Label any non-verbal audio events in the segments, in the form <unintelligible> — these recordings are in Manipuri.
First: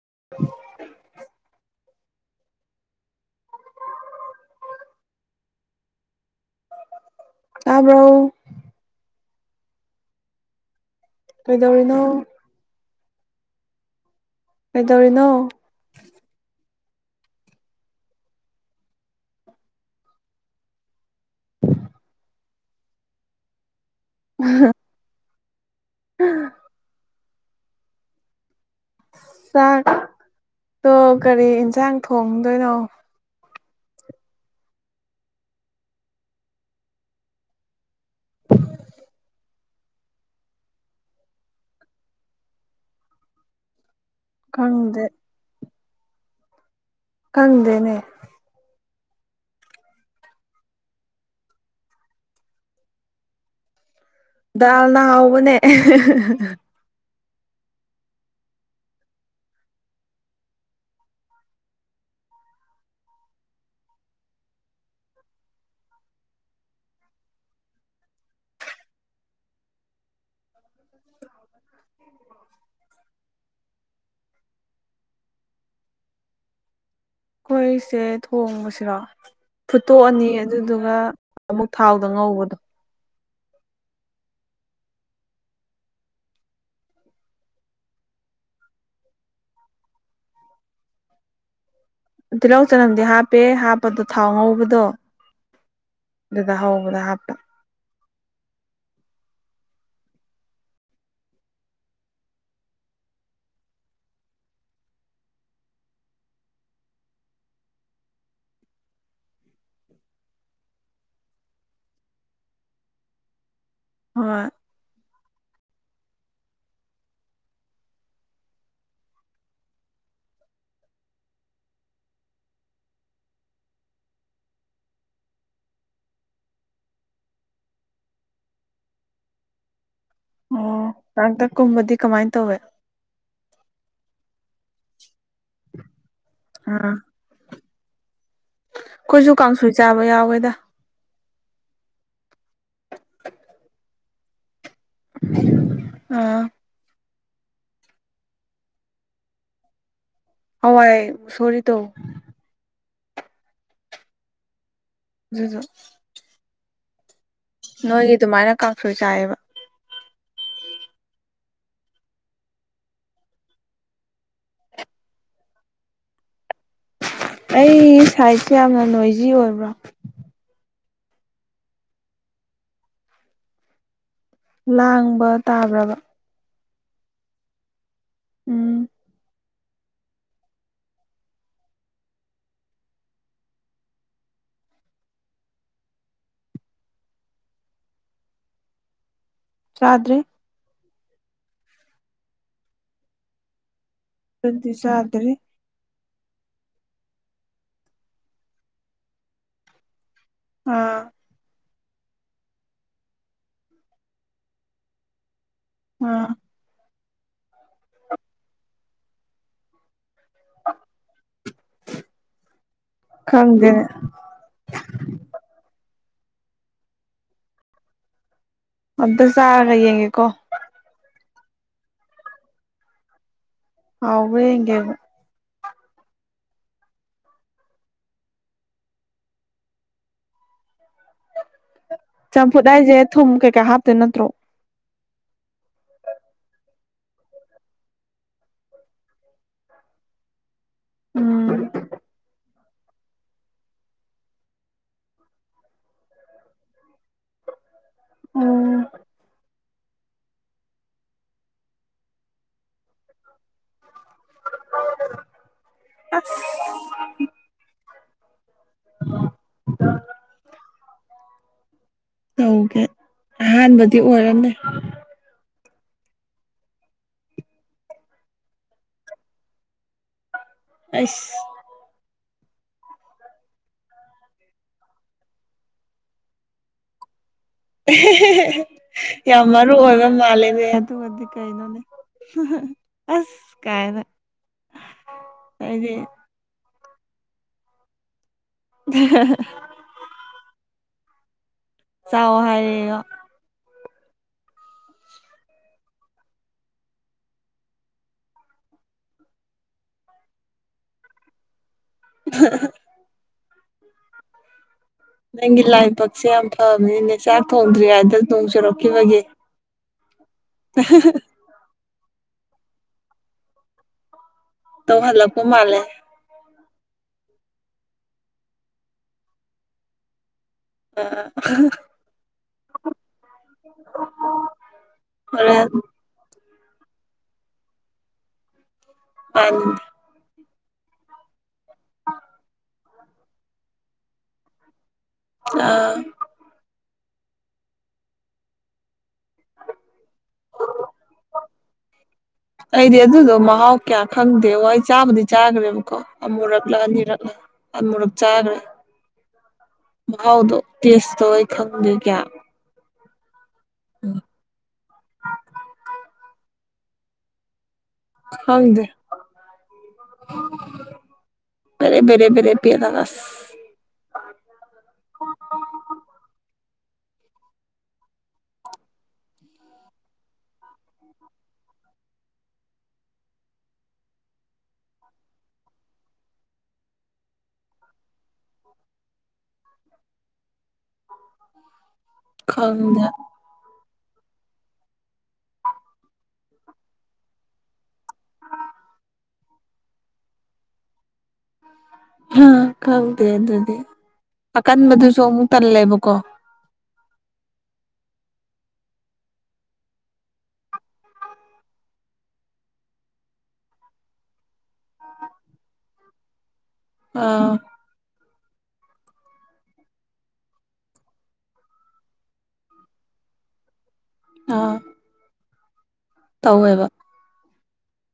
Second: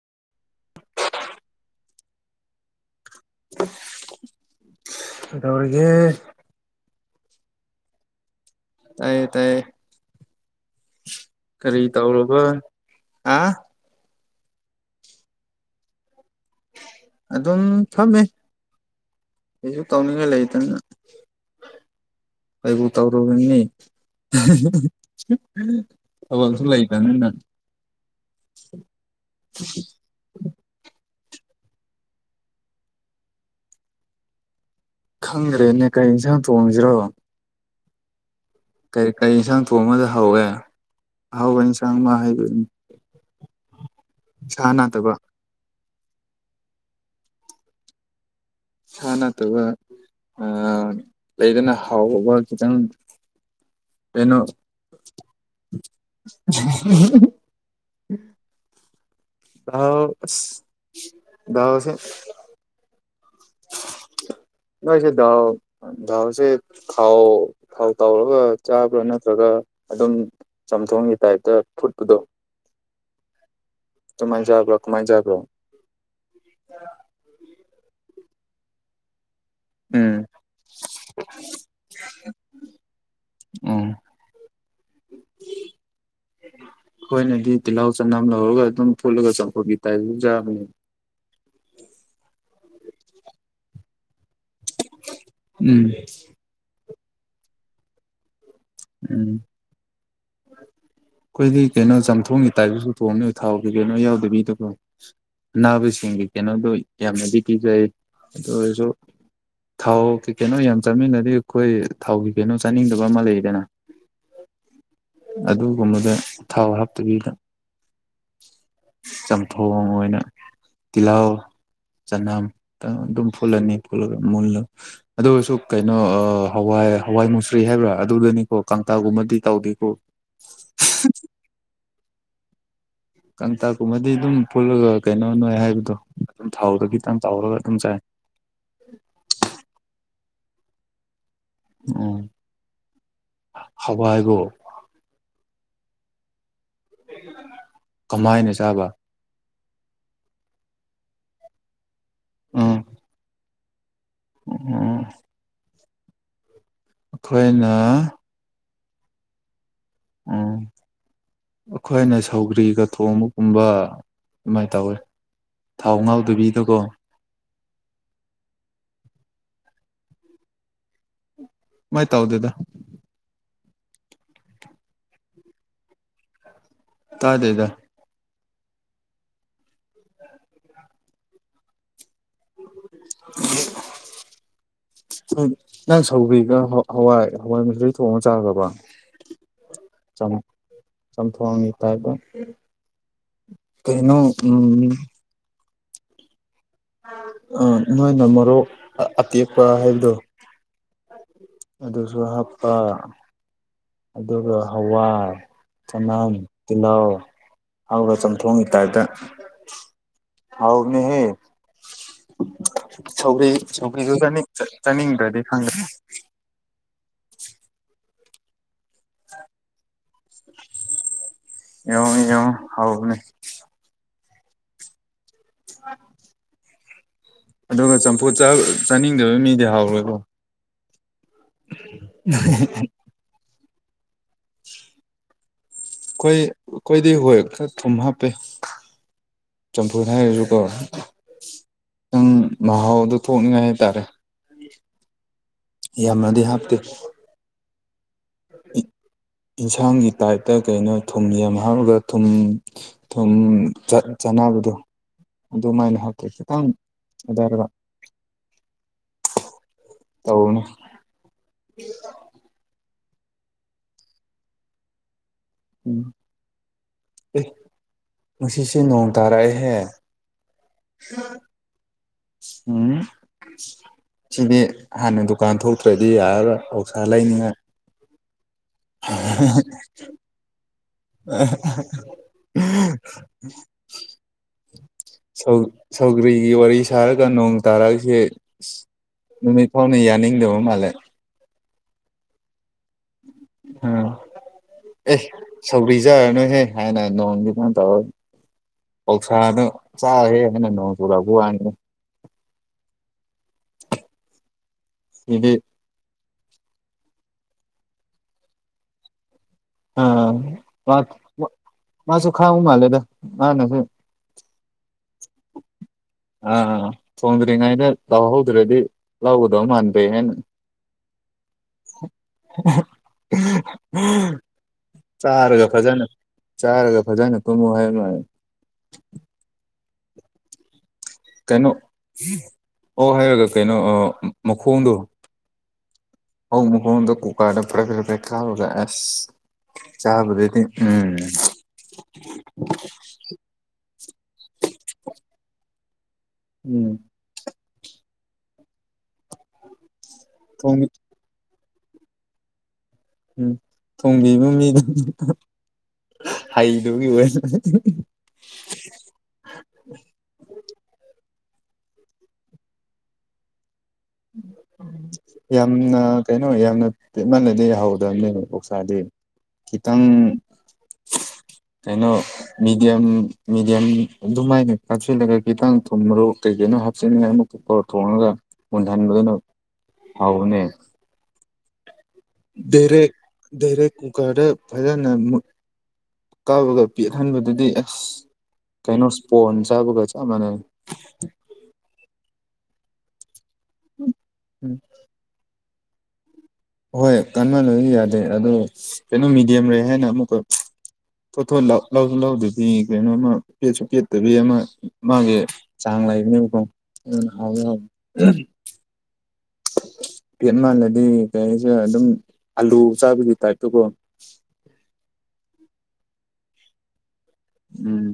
<inaudible> <inaudible> ꯑꯗꯧꯔꯒ ꯇꯥꯕ꯭ꯔꯣ ꯇꯥꯏꯌꯦ ꯇꯥꯏꯌꯦ ꯀꯔꯤ ꯀꯩꯗꯧꯔꯤꯅꯣ ꯇꯧꯨꯔꯕ ꯑ ꯀꯩꯗꯧꯔꯤꯅꯣ ꯑꯗꯨꯝ ꯐꯝꯃꯦ ꯑꯩꯁꯨ ꯇꯧꯅꯤꯡꯉꯥꯏ ꯂꯩꯇꯅ ꯑꯩꯕꯨ ꯇꯧꯔꯨꯕꯅꯤ ꯑꯕꯁꯨ ꯂꯩꯇꯅꯤ ꯅꯪ ꯆꯥꯛꯇꯣ ꯀꯔꯤ ꯌꯦꯟꯁꯥꯡ ꯊꯣꯡꯗꯣꯏꯅꯣ ꯈꯪꯗ꯭ꯔꯦꯅꯦ ꯀꯔꯤ ꯌꯦꯟꯁꯥꯡ ꯊꯣꯡꯁꯤꯔꯣ ꯀꯔꯤ ꯀꯔꯤ ꯌꯦꯟꯁꯥꯡ ꯊꯣꯡ ꯑꯃꯗ ꯍꯧꯋꯦ ꯑꯍꯥꯎꯧꯕ ꯏꯟꯁꯥꯡ ꯑꯃ ꯍꯥꯏꯩꯗꯣꯏꯅꯤ ꯈꯪꯗꯦ ꯆꯅꯥꯠꯇꯕ ꯀꯪꯗꯅꯦ ꯆꯅ ꯇ ꯋꯥ ꯂꯩꯗꯅ ꯍꯥꯎꯕ ꯈꯤꯇꯪ ꯀꯩꯅꯣ ꯗꯥꯜꯅ ꯍꯥꯎꯕꯅꯦ ꯑꯣꯁꯦ <unintelligible> ꯅꯣꯏꯁꯦ ꯗꯥꯥꯎ ꯗꯥꯎꯁꯦ ꯊꯥꯎ ꯊꯥꯎ ꯇꯥꯎꯔꯒ ꯆꯥꯕ꯭ꯔ ꯅꯠꯇ꯭ꯔ ꯑꯗꯨꯒ ꯑꯗꯨꯝ ꯆꯝꯊꯣꯡꯒꯤ ꯇꯥꯏꯞꯇ ꯐꯨꯠꯄꯗꯣ ꯀꯃꯥꯏꯅꯖꯕ꯭ꯔꯣ ꯀꯃꯥꯏꯅꯖꯕ꯭ꯔꯣ ꯑꯩꯈꯣꯏꯁꯦ ꯊꯣꯡꯕꯁꯤꯔꯣ ꯎꯝ ꯐꯨꯠꯇꯣꯛꯑꯅꯤ ꯑꯗꯨꯗꯨꯒ ꯑꯃꯨꯛ ꯊꯥꯎꯗ ꯉꯧꯕꯗꯣ ꯑꯥ ꯍꯣꯏꯅꯗꯤ ꯇꯤꯜꯍꯥꯎ ꯆꯅꯝ ꯂꯧꯔꯒ ꯑꯗꯨꯝ ꯐꯨꯠꯂꯒ ꯆꯥꯎꯈꯠꯄꯤ ꯇꯥꯏꯖꯥꯕꯅꯦ ꯇꯤꯜꯍꯧ ꯆꯅꯝꯗꯤ ꯍꯥꯞꯄꯦ ꯍꯥꯞꯄꯗ ꯊꯥꯎ ꯉꯧꯕꯗ ꯗꯣ ꯎꯝ ꯑꯗꯨꯗ ꯍꯧꯕꯗ ꯍꯥꯞꯄ ꯎꯝ ꯑꯩꯈꯣꯏꯗꯤ ꯀꯩꯅꯣ ꯆꯥꯝꯊꯣꯡꯒꯤ ꯇꯥꯏꯞꯄꯁꯨ ꯊꯣꯡꯅꯤ ꯊꯥꯎꯒꯤ ꯀꯩꯅꯣ ꯌꯥꯎꯗꯕꯤꯗꯕ ꯑꯅꯥꯕꯁꯤꯡꯒꯤ ꯀꯩꯅꯣꯗꯨꯣ ꯌꯥꯝꯅꯗꯤ ꯄꯤꯖꯩ ꯑꯗꯨ ꯑꯣꯏꯔꯁꯨ ꯊꯥꯎ ꯀꯩꯅꯣ ꯌꯥꯝ ꯆꯥꯃꯤꯟꯅꯗꯤ ꯑꯩꯈꯣꯏ ꯊꯥꯎꯒꯤ ꯀꯩꯅꯣ ꯆꯥꯅꯤꯡꯗꯕ ꯑꯃ ꯂꯩꯗꯅ ꯍꯣꯏ ꯒꯨꯝꯕꯗ ꯎ ꯊꯥꯎ ꯍꯥꯞꯇꯕꯤꯗ ꯆꯝꯊꯣꯡ ꯑꯣꯏꯅ ꯇꯤꯂꯑꯣ ꯆꯅꯝ ꯑꯗꯨꯝ ꯐꯨꯜꯂꯅꯤ ꯐꯨꯜꯂꯒ ꯃꯨꯜꯂ ꯑꯗꯨꯒꯁꯨ ꯀꯩꯅꯣ ꯍꯋꯥꯏ ꯍꯋꯥꯏ ꯃꯨꯁ꯭ꯔꯤ ꯍꯥꯏꯕ꯭ꯔꯥ ꯑꯗꯨꯗꯅꯤꯀꯣ ꯀꯥꯡꯇꯥꯥꯒꯨꯝꯕꯗꯤ ꯇꯧꯗꯦꯀꯣ ꯑꯣ ꯇꯥꯡꯇꯛꯀꯨꯝꯕꯗꯤ ꯀꯃꯥꯏꯅ ꯇꯧꯋꯦ ꯀꯇꯀꯨꯝꯃꯗꯤ ꯑꯗꯨꯝ ꯄꯨꯜꯂꯒ ꯀꯩꯅꯣ ꯅꯣꯏ ꯍꯥꯏꯕꯗꯣ ꯑꯗꯨꯝ ꯊꯥꯎꯗ ꯈꯤꯇꯪ ꯇꯥꯎꯔꯒ ꯊꯝꯁꯥꯏꯦ ꯀꯣꯏꯁꯨ ꯀꯥꯡꯁꯨꯣꯏ ꯆꯥꯕ ꯌꯥꯎꯋꯦꯗ ꯎꯝ ꯍꯋꯥꯏꯒꯣ ꯑꯥ ꯀꯃꯥꯏꯅ ꯆꯥꯕ ꯑꯋꯥꯏ ꯁꯔꯤ ꯇꯣ ꯑ ꯖ ꯑꯩꯈꯣꯏꯅ ꯀꯥꯡꯁꯨꯣꯏ ꯆꯥꯏꯑꯕ ꯎꯝ ꯑꯩꯈꯣꯏꯅ ꯁꯧꯒ꯭ꯔꯤꯒ ꯊꯣꯡꯕꯒꯨꯝꯕ ꯑꯗꯨꯃꯥꯏꯅ ꯇꯧꯋꯤ ꯊꯥꯎ ꯉꯥꯎꯗꯕꯤꯗꯀꯣ ꯑꯩ ꯁꯥꯏꯖꯁꯨ ꯌꯥꯝꯅ ꯅꯣꯏꯖꯤ ꯑꯣꯏꯕ꯭ꯔꯥ ꯃꯥꯏ ꯇꯥꯎꯗꯗ ꯂꯥꯡꯕ ꯇꯥꯕ꯭ꯔꯕ ꯇꯥꯗꯩꯗ ꯎꯝ ꯌꯦ ꯅꯪ ꯁꯧꯕꯤꯒ ꯍꯋꯥꯏ ꯍꯋꯥꯏ ꯃꯆ ꯊꯣꯡꯉ ꯆꯥꯈ꯭ꯔꯕ ꯔꯥꯗ꯭ꯔꯤ ꯁꯝꯐꯅꯤ ꯇꯥꯏꯗ ꯀꯩꯅꯣ ꯎꯝ ꯑꯗꯨꯗꯤ ꯆꯥꯗ꯭ꯔꯤ ꯑ ꯅꯣꯏꯅ ꯃꯣꯔꯣꯛ ꯑꯇꯦꯛꯄ ꯍꯥꯏꯕꯗꯣ ꯑꯥ ꯑꯗꯨꯁꯨ ꯍꯥꯞꯄ ꯑꯗꯨꯒ ꯍꯋꯥꯏ ꯑꯥ ꯆꯅꯥꯝ ꯇꯤꯂꯥꯎ ꯑꯒ ꯆꯝ ꯊꯣꯡꯉ ꯏꯇꯥꯏꯗ ꯍꯥꯎ ꯃꯤꯍꯦ ꯁꯧꯔꯤ ꯈꯪꯗꯦꯅꯦ ꯁꯧ꯭ꯔꯤꯗꯨ ꯆꯥꯅꯤꯡꯗ꯭ꯔꯗꯤ ꯈꯪꯗ꯭ꯔꯦ ꯑꯗꯁꯥꯔ ꯂꯒꯦꯀꯣ ꯑꯦ ꯑꯉ ꯍꯥꯎꯅꯦ ꯑꯋꯦ ꯌꯦꯦ ꯑ ꯑꯗꯨꯒ ꯆꯝꯐꯨꯠ ꯆꯥꯅꯤꯡꯗꯕ ꯃꯤꯗꯤ ꯍꯥꯎꯔꯣꯏꯀꯣ ꯆꯝꯐꯨꯠ ꯍꯥꯏꯁꯦ ꯊꯨꯝ ꯀꯩꯀꯥ ꯍꯥꯞꯇꯦ ꯅꯠꯇ꯭ꯔꯣ ꯑꯩꯈꯣꯏ ꯑꯩꯈꯣꯏꯗꯤ ꯍꯣꯏ ꯈꯔ ꯊꯨꯝ ꯍꯥꯞꯄꯦ ꯆꯝꯐꯨ ꯍꯥꯏꯔꯁꯨ ꯍꯣꯏ ꯎꯝ ꯅꯪ ꯃꯍꯥꯎ ꯑꯗꯨꯣ ꯊꯣꯛꯅꯤꯡꯉꯥꯏ ꯍꯥꯏꯇꯥꯔꯦ ꯌꯥꯝꯅꯗꯤ ꯍꯥꯞꯇꯦ ꯑꯣ ꯌꯦꯟꯁꯥꯡꯒꯤ ꯇꯥꯏꯞꯇ ꯀꯩꯅꯣ ꯊꯨꯝ ꯌꯥꯝ ꯍꯥꯞꯔꯒ ꯊꯨꯝ ꯊꯨꯝ ꯆꯠ ꯆꯥꯅꯕꯗꯣ ꯑꯗꯨꯃꯥꯏꯅ ꯍꯥꯇ꯭ꯔꯦ ꯑꯁ ꯈꯤꯇꯪ ꯑꯏꯗ ꯍꯜꯂꯣ ꯇꯧꯅ ꯇꯧꯒꯦ ꯑꯍꯥꯟꯕꯗꯤ ꯑꯣꯏꯔꯝꯃꯦ ꯎꯝ ꯑꯦ ꯉꯁꯤꯁꯦ ꯅꯣꯡ ꯇꯥꯔꯛꯑꯦꯍꯦ ꯑꯁ ꯎꯝ ꯁꯤꯗꯤ ꯍꯥꯟꯅ ꯗꯨꯀꯥꯟ ꯊꯣꯛꯇ꯭ꯔꯗꯤ ꯌꯥꯔꯔꫭꯏ ꯑꯧꯁꯥ ꯂꯩꯅꯤꯉꯥꯏ ꯌꯥꯝ ꯃꯔꯨ ꯑꯣꯏꯕ ꯃꯥꯜꯂꯤꯦꯅꯦ ꯑꯗꯨꯒꯗꯤ ꯀꯩꯅꯣꯅꯦ ꯑꯁ ꯀꯥꯏꯅ ꯁꯧ ꯑꯩꯗꯤ ꯁꯧꯒ꯭ꯔꯤꯒꯤ ꯋꯥꯔꯤꯁ ꯅꯨꯡꯁꯥ ꯁꯥꯔꯒ ꯅꯣꯡ ꯇꯥꯔꯛꯏꯁꯦ ꯅꯨꯃꯤꯠ ꯐꯥꯎꯅꯥ ꯌꯥꯅꯤꯡꯗꯕ ꯃꯥꯜꯂꯦ ꯆꯥꯎ ꯍꯥꯏꯔꯤꯌ‌ꯦ ꯎꯝ ꯑꯦ ꯁꯧꯕꯤꯖꯔ ꯅꯣꯏꯍꯦ ꯍꯥꯏꯅ ꯅꯣꯡꯗꯤ ꯀꯃꯥꯏꯅ ꯇꯧꯔ ꯄꯧꯁꯥꯅ ꯆꯥ ꯍꯦ ꯍꯥꯏꯅ ꯅꯣꯡ ꯆꯨ ꯂꯛꯄ ꯋꯥꯅꯤ <inaudible> <inaudible> ꯅꯪꯒꯤ ꯂꯥꯏꯄꯛꯁꯦ ꯌꯥꯝ ꯐꯕꯅꯤꯅꯦ ꯆꯥꯛ ꯊꯣꯡꯗ꯭ꯔꯤ ꯍꯥꯏꯗ ꯅꯣꯡ ꯆꯨꯔꯛꯈꯤꯕꯒꯤ ꯑꯥ ꯃꯥꯁꯨ ꯈꯥꯎ ꯃꯥꯂꯦꯗ ꯃꯥꯅꯦꯁꯨ ꯇ ꯍꯜꯂ ꯀꯨ ꯃꯥꯂꯦ ꯊꯣꯡꯗ꯭ꯔꯤꯉꯥꯏꯗ ꯂꯥꯎꯍꯧꯗ꯭ꯔꯗꯤ ꯂꯧꯒꯗꯧ ꯃꯥꯟꯗꯦ ꯍꯥꯏꯅ ꯑꯥ ꯎꯝ ꯆꯥꯔꯒ ꯍꯣꯔꯦꯟ ꯐꯖꯅ ꯆꯥꯔꯒ ꯐꯖꯅ ꯇꯨꯝꯃꯨ ꯍꯥꯏꯃ ꯑ ꯀꯩꯅꯣ ꯑꯣ ꯍꯥꯏꯔꯒ ꯀꯩꯅꯣ ꯑꯥ ꯃꯈꯣꯡꯗꯣ ꯑꯥ ꯑꫭꯛ ꯃꯈꫭꯡꯗꫭ ꯀꯨꯀꯥꫪꯗ ꯄꯔ‌ꯦꯛ ꯄꯔ‌ꯦꯛ ꯀꯥꯝꯃꯒꯥ ꯑꯁ ꯆꯥꯕꯗꯗꯤ ꯎꯝ ꯑꯩꯗꯤ ꯑꯗꯨꯗꯣ ꯃꯍꯥꯎ ꯀꯌꯥ ꯈꯪꯗꯦꯉꫭ ꯑꯩ ꯆꯥꯕꯨꯗꯤ ꯆꯥꯈ꯭ꯔꯦꯕ ꯀꯣ ꯑꯃꯨꯔꯛꯂ ꯎꯝ ꯑꯅꯤꯔꯛꯂ ꯑꯃꯨꯔꯛ ꯆꯥꯈ꯭ꯒꯔꯦ ꯃꯍꯥꯎꯗꯣ ꯊꯣꯡꯕꯤ ꯇꯦꯁꯇꯣ ꯑꯩ ꯈꯪꯗꯦ ꯀꯩꯌꯥ ꯎꯝ ꯊꯣꯡꯕꯤꯕ ꯃꯤꯗꯨꯗꯤ ꯍꯩꯗꯨꯒꯤ ꯑꯣꯏ ꯈꯪꯗꯦ ꯆꯔꯦ ꯕꯔꯦ ꯕꯔꯦ ꯄꯦꯠꯂꯒ ꯑꯁ ꯌꯥꯝꯅ ꯀꯩꯅꫭ ꯌꯥꯝꯅ ꯄꯦꯠꯃꯜꯂꯗꯤ ꯍꯧꯗꯕꯅꯤ ꯑꯣꯛꯁꯥꯗꯤ ꯈꯤꯇꯪ ꯀꯩꯅꯣ ꯃꯤꯗꯤꯌꯝ ꯃꯤꯗꯤꯌꯝ ꯑꯗꯨꯃꯥꯏꯅ ꯀꯥꯞꯁꯤꯜꯂꯒ ꯈꯤꯇꯪ ꯊꯨꯝꯃ꯭ꯔꯣꯛ ꯀꯩ ꯀꯩꯅꫭ ꯍꯥꯞꯆꯤꯅꯤꯡꯉꯥꯏ ꯑꯃꯨꯛꯔ ꯊꯣꯡꯉꯒ ꯃꯨꯟꯍꯟꯕꯗꯨꯅ ꯍꯥꯎꯕꯅꯦ ꯈꯪꯗꯦ ꯗꯥꯏꯔꯦꯛ ꯗꯥꯏꯔꯦꯛ ꯀꯨꯀꯔꯗ ꯐꯖꯅ ꯃꯨꯟ ꯀꯥꯝꯃꯒ ꯄ‌ꯦꯠꯍꯟꯕꯗꯨꯗꯤ ꯑꯁ ꯀꯩꯅꫭ ꯏꯁꯄꯣꯟꯁꯆꯥꯕꯒ ꯆꯞ ꯃꯟꯅꯕꯅ‌ꯦ ꯈꯪꯗꯦ ꯑꯗꯨꯗꯤ ꯎꯝ ꯑꯀꯟꯕꯗꯨꯁꯨ ꯑꯃꯨꯛ ꯇꯜꯂꯦꯕꯀꯣ ꯍꯣꯏ ꯀꯥꯟꯃꯟꯂꯗꯤ ꯌꯥꯗꯦ ꯑꯗꯣ ꯀꯩꯅꯣ ꯃꯗꯤꯌꯝ ꯂꯩ ꯍꯥꯏꯅ ꯑꯃꯨꯛꯀ ꯊꯣꯊꯣꯠ ꯂꯧꯁꯨ ꯂꯧꯗꯕꯤ ꯀꯩꯅꯣꯃ ꯄꯦꯠꯁꯨ ꯄꯦꯠꯇꯕꯤ ꯑꯃ ꯃꯥꯒꯤ ꯆꯥꯡ ꯂꯩꯕꯅꯦꯕꯀꫭ ꯑꯗꯨꯅꯥ ꯑꯥ ꯍꯥꯎꯖꯨ ꯍꯥꯎꯕꯅꯤ ꯄꯦꯠ ꯃꯜꯂꯗꯤ ꯀꯩꯍꯥꯏꯁꯤꯔꯥ ꯑꯗꯨꯝ ꯑꯂꯨ ꯆꯥꯕꯒꯤ ꯇꯥꯏꯞꯇꯨꯀꯣ ꯑꯥ ꯇꯧꯋꯦꯕ ꯎꯝ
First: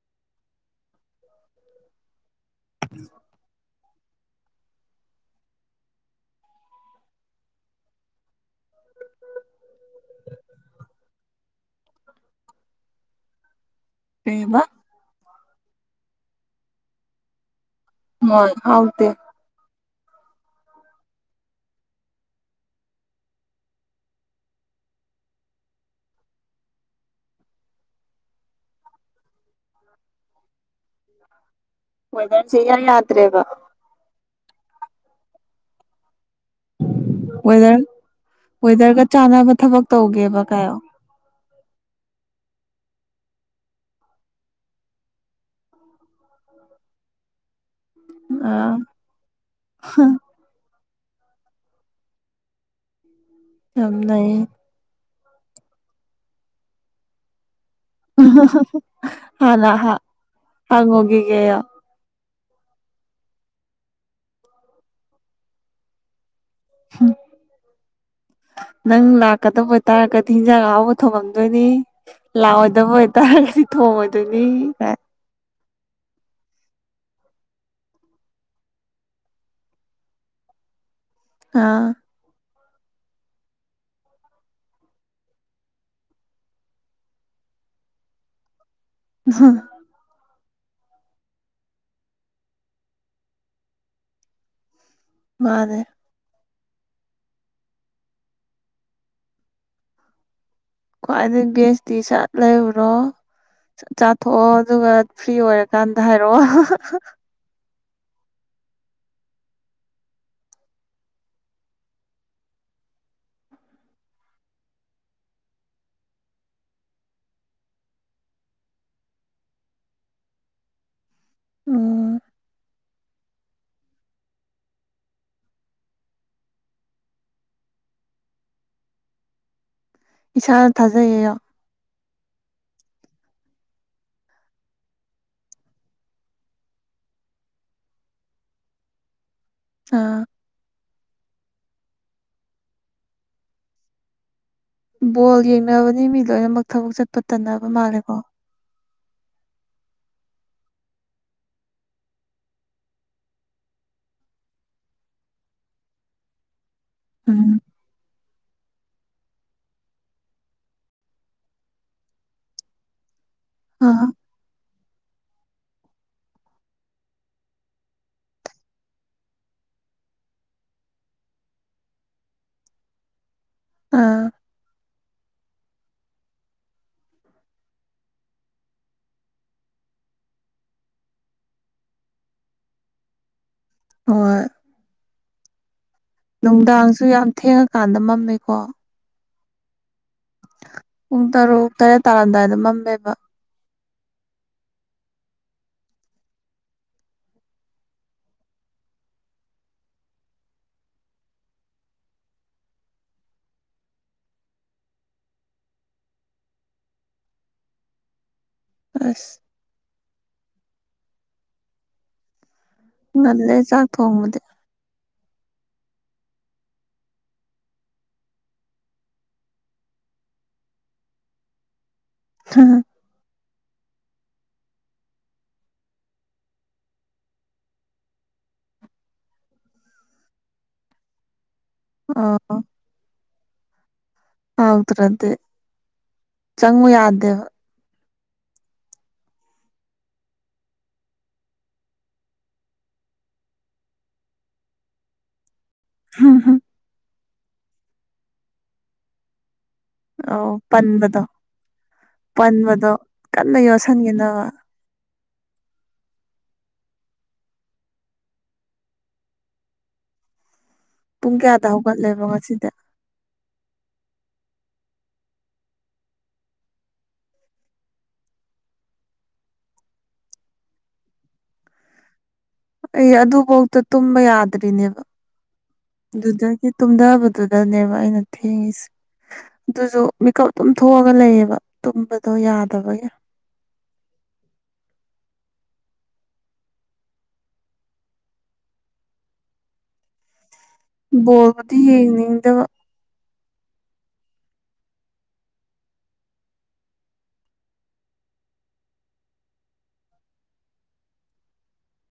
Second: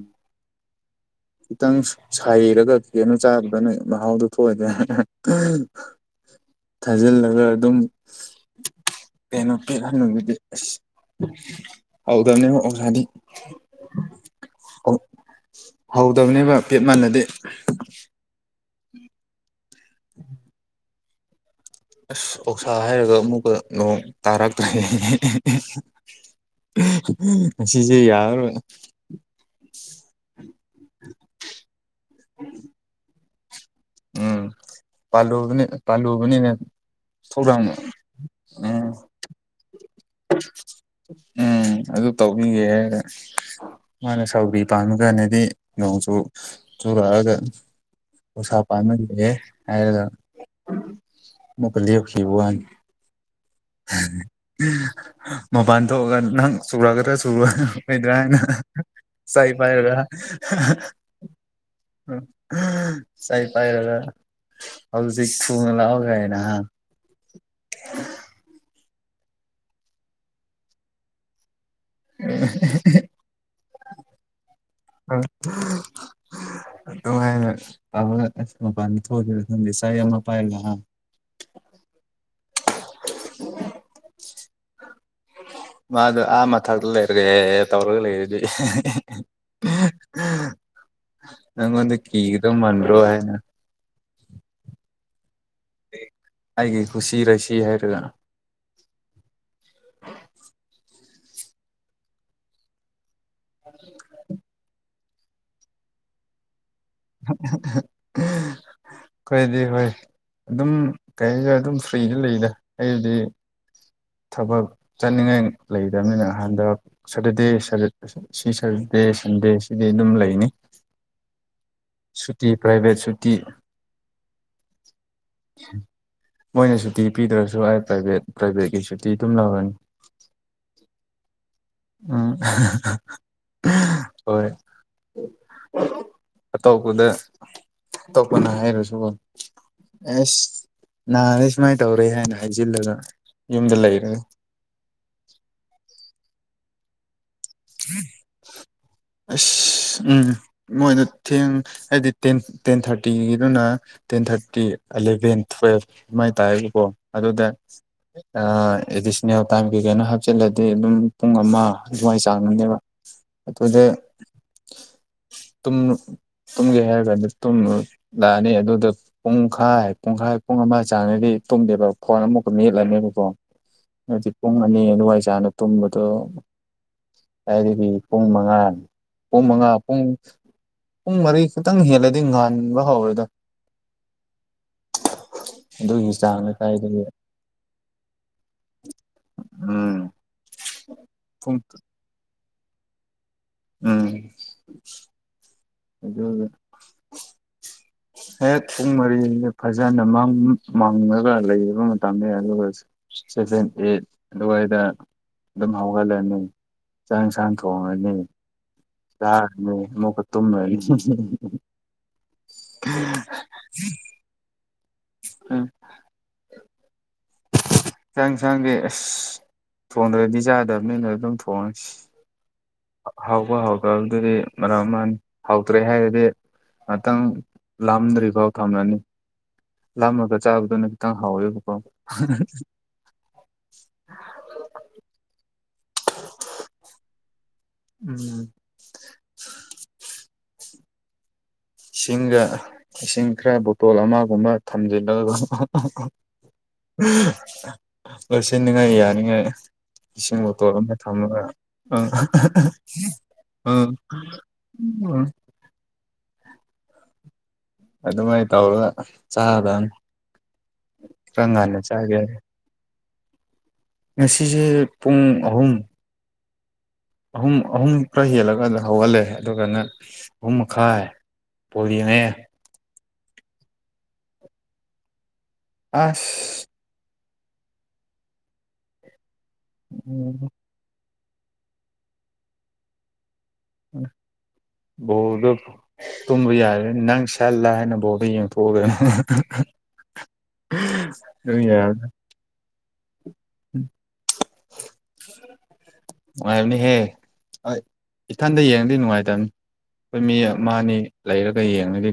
ꯈꯤꯇꯪ ꯁꯥꯏꯔꯒ ꯀꯦꯅꯣ ꯆꯥꯒꯗꯕꯅ‌ꯦ ꯃꯍꯥꯎꯗ ꯊꯣꯛꯑꫭꯏꯗꯥ ꯊꯥꯖꯤꯜꯂꯒ ꯑꯗꯨꯝ ꯀꯩꯅꯣ ꯄꯔꯥꯟ ꯅꯨꯅꯨꯡꯒꯤꯗꯤ <unintelligible> ꯑꯁ ꯍꯧꯎꯗꯕꯅꯦꯕ ꯑꯣꯔꯥꯗꯤ ꯀꯩꯏꯕꯥ ꯍꯧꯗꯕꯅꯦꯕ ꯄꯦꯠ ꯃꯥꯟꯅꯗꯤꯦ ꯍꯣꯏ ꯍꯥꯎꯇꯦ ꯎ <inaudible> ꯑꯁ ꯑꯣꯛꯁꯥ ꯍꯥꯏꯔꯒ ꯑꯃꯨꯛꯀ ꯅꯣꯡ ꯇꯥꯔꯛꯇ꯭ꯔꯦ ꯉꯁꯤꯁꯦ ꯌꯥꯔꯔꯣꯏ <inaudible> ꯋꯦꯗꯔ ꯁꯦ ꯏꯌꯥ ꯌꯥꯗ꯭ꯔꯦꯕ ꯎꯝ ꯄꯥꯜꯂꯨꯕꯅꯦ ꯄꯥꯜꯂꯨ ꯅꯤ ꯊꯧꯗꯥꯥꯡ ꯋꯦꯗꯔ ꯎꯝ ꯋꯦꯗꯔꯒ ꯆꯥꯟꯅꯕ ꯊꯕꯛ ꯇꯧꯒꯦꯕ ꯀꯥꯏꯌꯣ ꯎꯝ ꯑꯗꯨ ꯇꯧꯕꯤꯒꯦ ꯃꯥꯅ ꯁꯥꯎꯔꯤ ꯄꯥꯝꯕꯥ ꯀꯥꯟꯗꯗꯤ ꯅꯣꯡꯆꯨ ꯆꯨꯔꯛꯑꯒ ꯑꯥ ꯑꯣꯛꯁꯥꯄꯅꯦ <unintelligible> ꯍꯥꯏꯔꯒ ꯑꯃꯨꯛꯀ ꯂꯦꯞꯈꯤꯕꯋꯥꯅꯦ ꯌꯥꯝ ꯅꯩ ꯃꯄꯥꯟ ꯊꯣꯛꯑꯒ ꯅꯪ ꯆꯨꯔꯛꯀꯗ꯭ꯔꯥ ꯆꯨꯔꯛ ꯑꯣꯏꯗ꯭ꯔꯥ ꯑꯣꯏꯗ꯭ꯔꯥ <unintelligible> ꯍꯥꯏꯅ ꯆꯩ ꯍꯥꯟꯅ ꯍꯥ ꯄꯥꯏꯔꯒ ꯍꯪꯉꯨꯒꯤꯒꯦꯌꯣ ꯎꯝ ꯆꯩ ꯄꯥꯏꯔꯒ ꯍꯧꯖꯤꯛ ꯊꯨꯅ ꯂꯥꯛꯑꯣ ꯒꯥꯏꯅ ꯍꯥ ꯅꯪ ꯂꯥꯛ ꯂꯥꯛꯀꯗꯕ ꯑꯣꯏꯇꯥꯔꯒꯗꯤ ꯍꯤꯟꯖꯥꯡ ꯑꯍꯥꯎꯕ ꯊꯣꯡꯉꯝꯗꯣꯏꯅꯤ ꯂꯥꯛꯑꯣꯏꯗꯕ ꯑꯣꯏꯇꯥꯔꯒꯗꯤ ꯊꯣꯡꯉꯣꯏꯗꯣꯏꯅꯤ ꯀꯥꯏ <unintelligible> ꯑꯗꯨ ꯍꯥꯏꯔꯒ ꯂꯥꯛꯄꯒ ꯃꯄꯥꯟꯗ ꯊꯣꯛ ꯑꯣꯏꯗꯣꯏꯔꯥ ꯈꯪꯗꯦ ꯆꯩ ꯑꯃ ꯄꯥꯏꯔꯒ ꯍꯥ ꯑꯥ <inaudible> ꯃꯥꯗꯣ ꯑꯥ ꯃꯊꯛꯇ ꯂꯩꯔꯦ ꯇꯧꯔꯒ ꯂꯩꯔꯗꯤ ꯍꯥ ꯅꯪꯉꯣꯟꯗ ꯀꯤꯒꯗꯕ ꯃꯥꯟꯔꯕ꯭ꯔꯣ ꯍꯥꯏꯅ ꯃꯥꯅꯦ ꯑꯩꯒꯤ ꯀꯨꯁꯤ ꯔꯥꯁꯤ ꯍꯥꯏꯔꯒ ꯈ꯭ꯋꯥꯏꯗꯒꯤ ꯕꯦꯁꯇꯤ ꯁꯠ ꯂꯩꯔꯨꯔꯣ ꯁꯠ ꯆꯥꯊꯣꯛꯑꯣ ꯑꯗꯨꯒ ꯐ꯭ꯔꯤ ꯑꯣꯏꯔꯀꯥꯟꯗ ꯍꯥꯏꯔꯛꯑꯣ <inaudible> ꯑꯩꯈꯣꯏꯗꯤ ꯍꯣꯏ ꯑꯗꯨꯝ ꯀꯩꯅꯣꯗ ꯑꯗꯨꯝ ꯐ꯭ꯔꯤꯗ ꯂꯩꯗ ꯑꯩꯗꯤ ꯊꯕꯛ ꯆꯠꯅꯤꯡꯉꯥꯏ ꯂꯩꯗꯕꯅꯤꯅ ꯍꯟꯗꯛ ꯁꯇꯔꯗꯦ ꯁꯤ ꯁꯇꯔꯗꯦ ꯗꯦ ꯁꯟꯗꯦ ꯁꯤꯗꯤ ꯑꯗꯨꯝ ꯂꯩꯅꯤ ꯎꯝ ꯁꯨꯇꯤ ꯄ꯭ꯔꯥꯏꯚꯦꯠ ꯁꯨꯇꯤ ꯃꯣꯏꯅ ꯁꯨꯇꯤ ꯄꯤꯗ꯭ꯔꯁꯨ ꯑꯩ ꯄ꯭ꯔꯥꯏꯚꯦꯠ ꯄ꯭ꯔꯥꯏꯚꯦꯠꯀꯤ ꯁꯨꯇꯤ ꯑꯗꯨꯝ ꯂꯧꯔꯅꯤ ꯏꯁꯥꯅ ꯊꯥꯖꯩꯌꯦ ꯎꯝ ꯍꯣꯏ ꯑꯇꯣꯞꯄꯗ ꯑꯇꯣꯞꯄꯅ ꯍꯥꯏꯔꯁꯨꯀꯣ ꯑꯥ ꯑꯁ ꯅꯥꯔꯦ ꯁꯨꯃꯥꯏꯅ ꯇꯧꯔꯦ ꯍꯥꯏꯅ ꯍꯥꯏꯖꯤꯜꯂꯒ ꯌꯨꯝꯗ ꯂꯩꯔꯒ ꯕꯣꯜ ꯌꯦꯡꯅꯕꯅꯤ ꯃꯤ ꯂꯣꯏꯅꯃꯛ ꯊꯕꯛ ꯆꯠꯄ ꯇꯟꯅꯕ ꯃꯥꯜꯂꯦꯀꯣ ꯃꯣꯏꯗ ꯊꯦꯡ ꯍꯥꯏꯗꯤ ꯇꯦꯟ ꯊꯥꯔꯇꯤꯒꯤꯗꯨꯅ ꯇꯦꯟ ꯊꯥꯔꯇꯤ ꯑꯦꯂꯦꯚꯦꯟ ꯇ꯭ꯨꯋꯦꯜꯚ ꯑꯗꯨꯃꯥꯏꯅ ꯇꯥꯏꯔꯒꯀꯣ ꯑꯗꯨꯗ ꯎꯝ ꯑꯦꯗꯤꯁꯅꯦꯜ ꯇꯥꯏꯝꯒꯤ ꯀꯩꯅꯣ ꯍꯥꯞꯆꯤꯜꯂꯗꯤ ꯑꯗꯨꯝ ꯄꯨꯡ ꯑꯃ ꯑꯗꯨꯋꯥꯏ ꯆꯥꯡꯗꯅꯦꯕ ꯑꯗꯨꯗ ꯑꯥ ꯇꯨꯝ ꯇꯨꯝꯒꯦ ꯍꯥꯏꯔꯒ ꯀꯥꯟꯗ ꯇꯨꯝ ꯂꯥꯛꯑꯅꯤ ꯑꯗꯨꯗ ꯄꯨꯡꯈꯥꯏ ꯄꯨꯡꯈꯥꯏ ꯄꯨꯡ ꯑꯃ ꯆꯥꯡꯗꯗꯤ ꯇꯨꯝꯗꯦꯕ ꯐꯣꯟ ꯑꯃꯨꯛꯀ ꯃꯦꯠꯂꯅꯤꯕꯀꯣ ꯑꯗꯨꯗꯤ ꯑꯥ ꯄꯨꯡ ꯑꯅꯤ ꯑꯗꯨꯋꯥꯏ ꯆꯥꯡꯗ ꯇꯨꯝꯕꯗꯣ ꯑꯗꯨꯗꯤ ꯄꯨꯡ ꯃꯉꯥ ꯄꯨꯡ ꯃꯉꯥ ꯄꯨꯡ ꯄꯨꯡ ꯃꯔꯤ ꯈꯛꯇꯪ ꯍꯦꯜꯂꯗꯤ ꯏꯪꯍꯟꯥꯟꯕ ꯍꯧꯔꯦꯗ ꯑꯣ ꯑꯗꯨꯒꯤ ꯆꯥꯡꯗ ꯀꯥꯏꯗꯒꯤ ꯅꯨꯡꯗꯥꯡꯁꯨ ꯌꯥꯝ ꯊꯦꯡꯉꯀꯥꯟꯗ ꯃꯝꯃꯦꯀꯣ ꯎꯝ ꯄꯨꯡ ꯇꯔꯨꯛ ꯇꯔꯦꯠ ꯇꯥꯔꯝꯗꯥꯏꯗ ꯃꯝꯃꯦꯕ ꯎꯝ ꯑꯗꯨ ꯍꯦꯛ ꯄꯨꯡ ꯃꯔꯤꯁ ꯐꯖꯅꯥꯡ ꯃꯥꯡꯉꯒ ꯂꯩꯕ ꯃꯇꯝꯅꯦ ꯑꯗꯨꯒꯁꯨ ꯁꯚꯦꯟ ꯑꯩꯠ ꯑꯗꯨꯋꯥꯏꯗ ꯑꯗꯨꯝ ꯍꯧꯒꯠꯂꯅꯤ ꯆꯥꯡ ꯁꯥꯡ ꯊꯣꯡꯉꯉꯅꯤ ꯑꯁ ꯆꯔ ꯃ ꯐ ꯇ ꯅ ꯂꯩꯦ ꯆꯥꯛ ꯊ ꯍꯃꯗ ꯑꯝ ꯌꯦꯟꯁꯥꯡꯟꯁꯥꯡꯗꯤ ꯑꯁ ꯊꯣꯡꯗ꯭ꯔꯗꯤ ꯆꯥꯗꯕꯅꯤꯅ ꯑꯗꯨꯝ ꯊꯣꯡꯉꯁꯤ ꯍꯥꯎꯕ ꯍꯥꯎꯗꯕꯗꯨꯗꯤ ꯃꯔꯝ ꯑꯃ ꯍꯥꯎꯇ꯭ꯔꯦ ꯍꯥꯏꯔꯗꯤ ꯉꯥꯛꯇꯪ ꯂꯥꯝꯗ꯭ꯔꯤꯐꯥꯎ ꯊꯝꯂꯅꯤ ꯂꯥꯃꯒ ꯆꯥꯕꯗꯨꯅ ꯈꯤꯇꯪ ꯍꯥꯎꯋꯦꯕꯀꯣ ꯍꯥꯎ ꯇ꯭ꯔꯗꯤ ꯆꯪꯨ ꯌꯥꯗꯗꯦꯕ ꯎꯝ ꯏꯁꯤꯡꯒ ꯏꯁꯤꯡ ꯈꯔ ꯕꯣꯇꯣꯜ ꯑꯃꯒꯨꯝꯕ ꯊꯝꯖꯤꯟꯕꯗ ꯂꯣꯏꯁꯤꯅꯤꯉꯥꯏ ꯌꯥꯅꯤꯡꯉꯥꯏ ꯑꯧ ꯏꯁꯤꯡ ꯣꯇꯣꯔ ꯑꯃ ꯄꯟꯕꯗꯣ ꯊꯝꯃꯒ ꯑ ꯄꯟꯕꯗꯣ ꯀꯟꯅ ꯑꯥ ꯌꯣꯠꯁꯟꯈꯤꯅꯕ ꯎ ꯑꯗꯨꯃꯥꯏꯅ ꯇꯧꯔꯒ ꯆꯥꯗꯅ ꯄꯨꯡ ꯀꯌꯥꯗ ꯔꯒꯥꯅ ꯍꯧꯒꯠꯂꯦꯕ ꯆꯥꯒꯦꯔꯦ ꯉꯁꯤꯗꯤ ꯉꯁꯤꯁꯦ ꯄꯨꯡ ꯑꯍꯨꯝ ꯑꯍꯨꯝ ꯑꯍꯨꯝ ꯈꯔ ꯍꯦꯜꯂꯒ ꯍꯧꯍꯜꯂꯦ ꯑꯗꯨꯒꯅ ꯑꯍꯨꯝ ꯃꯈꯥꯏ ꯄꯗꯤꯅꯦ ꯑꯩ ꯑꯗꯨꯐꯧꯗ ꯇꯨꯝꯕ ꯌꯥꯗ꯭ꯔꯤꯅꯦꯕ ꯑꯁ ꯑꯗꯨꯗꯒꯤ ꯇꯨꯝꯊꯕꯗ ꯑꯗꯨꯗꯅꯦꯕ ꯑꯩꯅ ꯊꯦꯡꯁꯦ ꯑꯗꯨꯁꯨ ꯎꯝ ꯃꯤꯀꯞ ꯑꯗꯨꯝ ꯂꯩꯌꯦꯕ ꯇꯨꯝꯕꯗꯣ ꯌꯥꯗꯕꯒꯤ ꯎꯝ ꯕꯣꯔꯗꯣ ꯇꯨꯝꯕ ꯌꯥꯔ ꯅꯪ ꯁꯥꯜꯂꯥ ꯍꯥꯏꯅ ꯕꯣꯔꯗꯣ ꯌꯦꯡꯊꯣꯛꯑꯒꯅ ꯀ ꯕꯣꯜꯕꯨꯗꯤ ꯌꯥꯔ ꯌꯦꯡꯅꯤꯡꯗꯕ ꯎꯝ ꯅꯨꯡꯉꯥꯏꯕꯅꯤꯍꯦ ꯏꯊꯟꯗ ꯌꯦꯡꯗꯤ ꯅꯨꯡꯉꯥꯏꯇꯕꯅꯤ ꯑꯩꯈꯣꯏ ꯃꯤ ꯑꯃꯅꯤ ꯂꯩꯔꯒ ꯌꯦꯡꯉꯒꯤ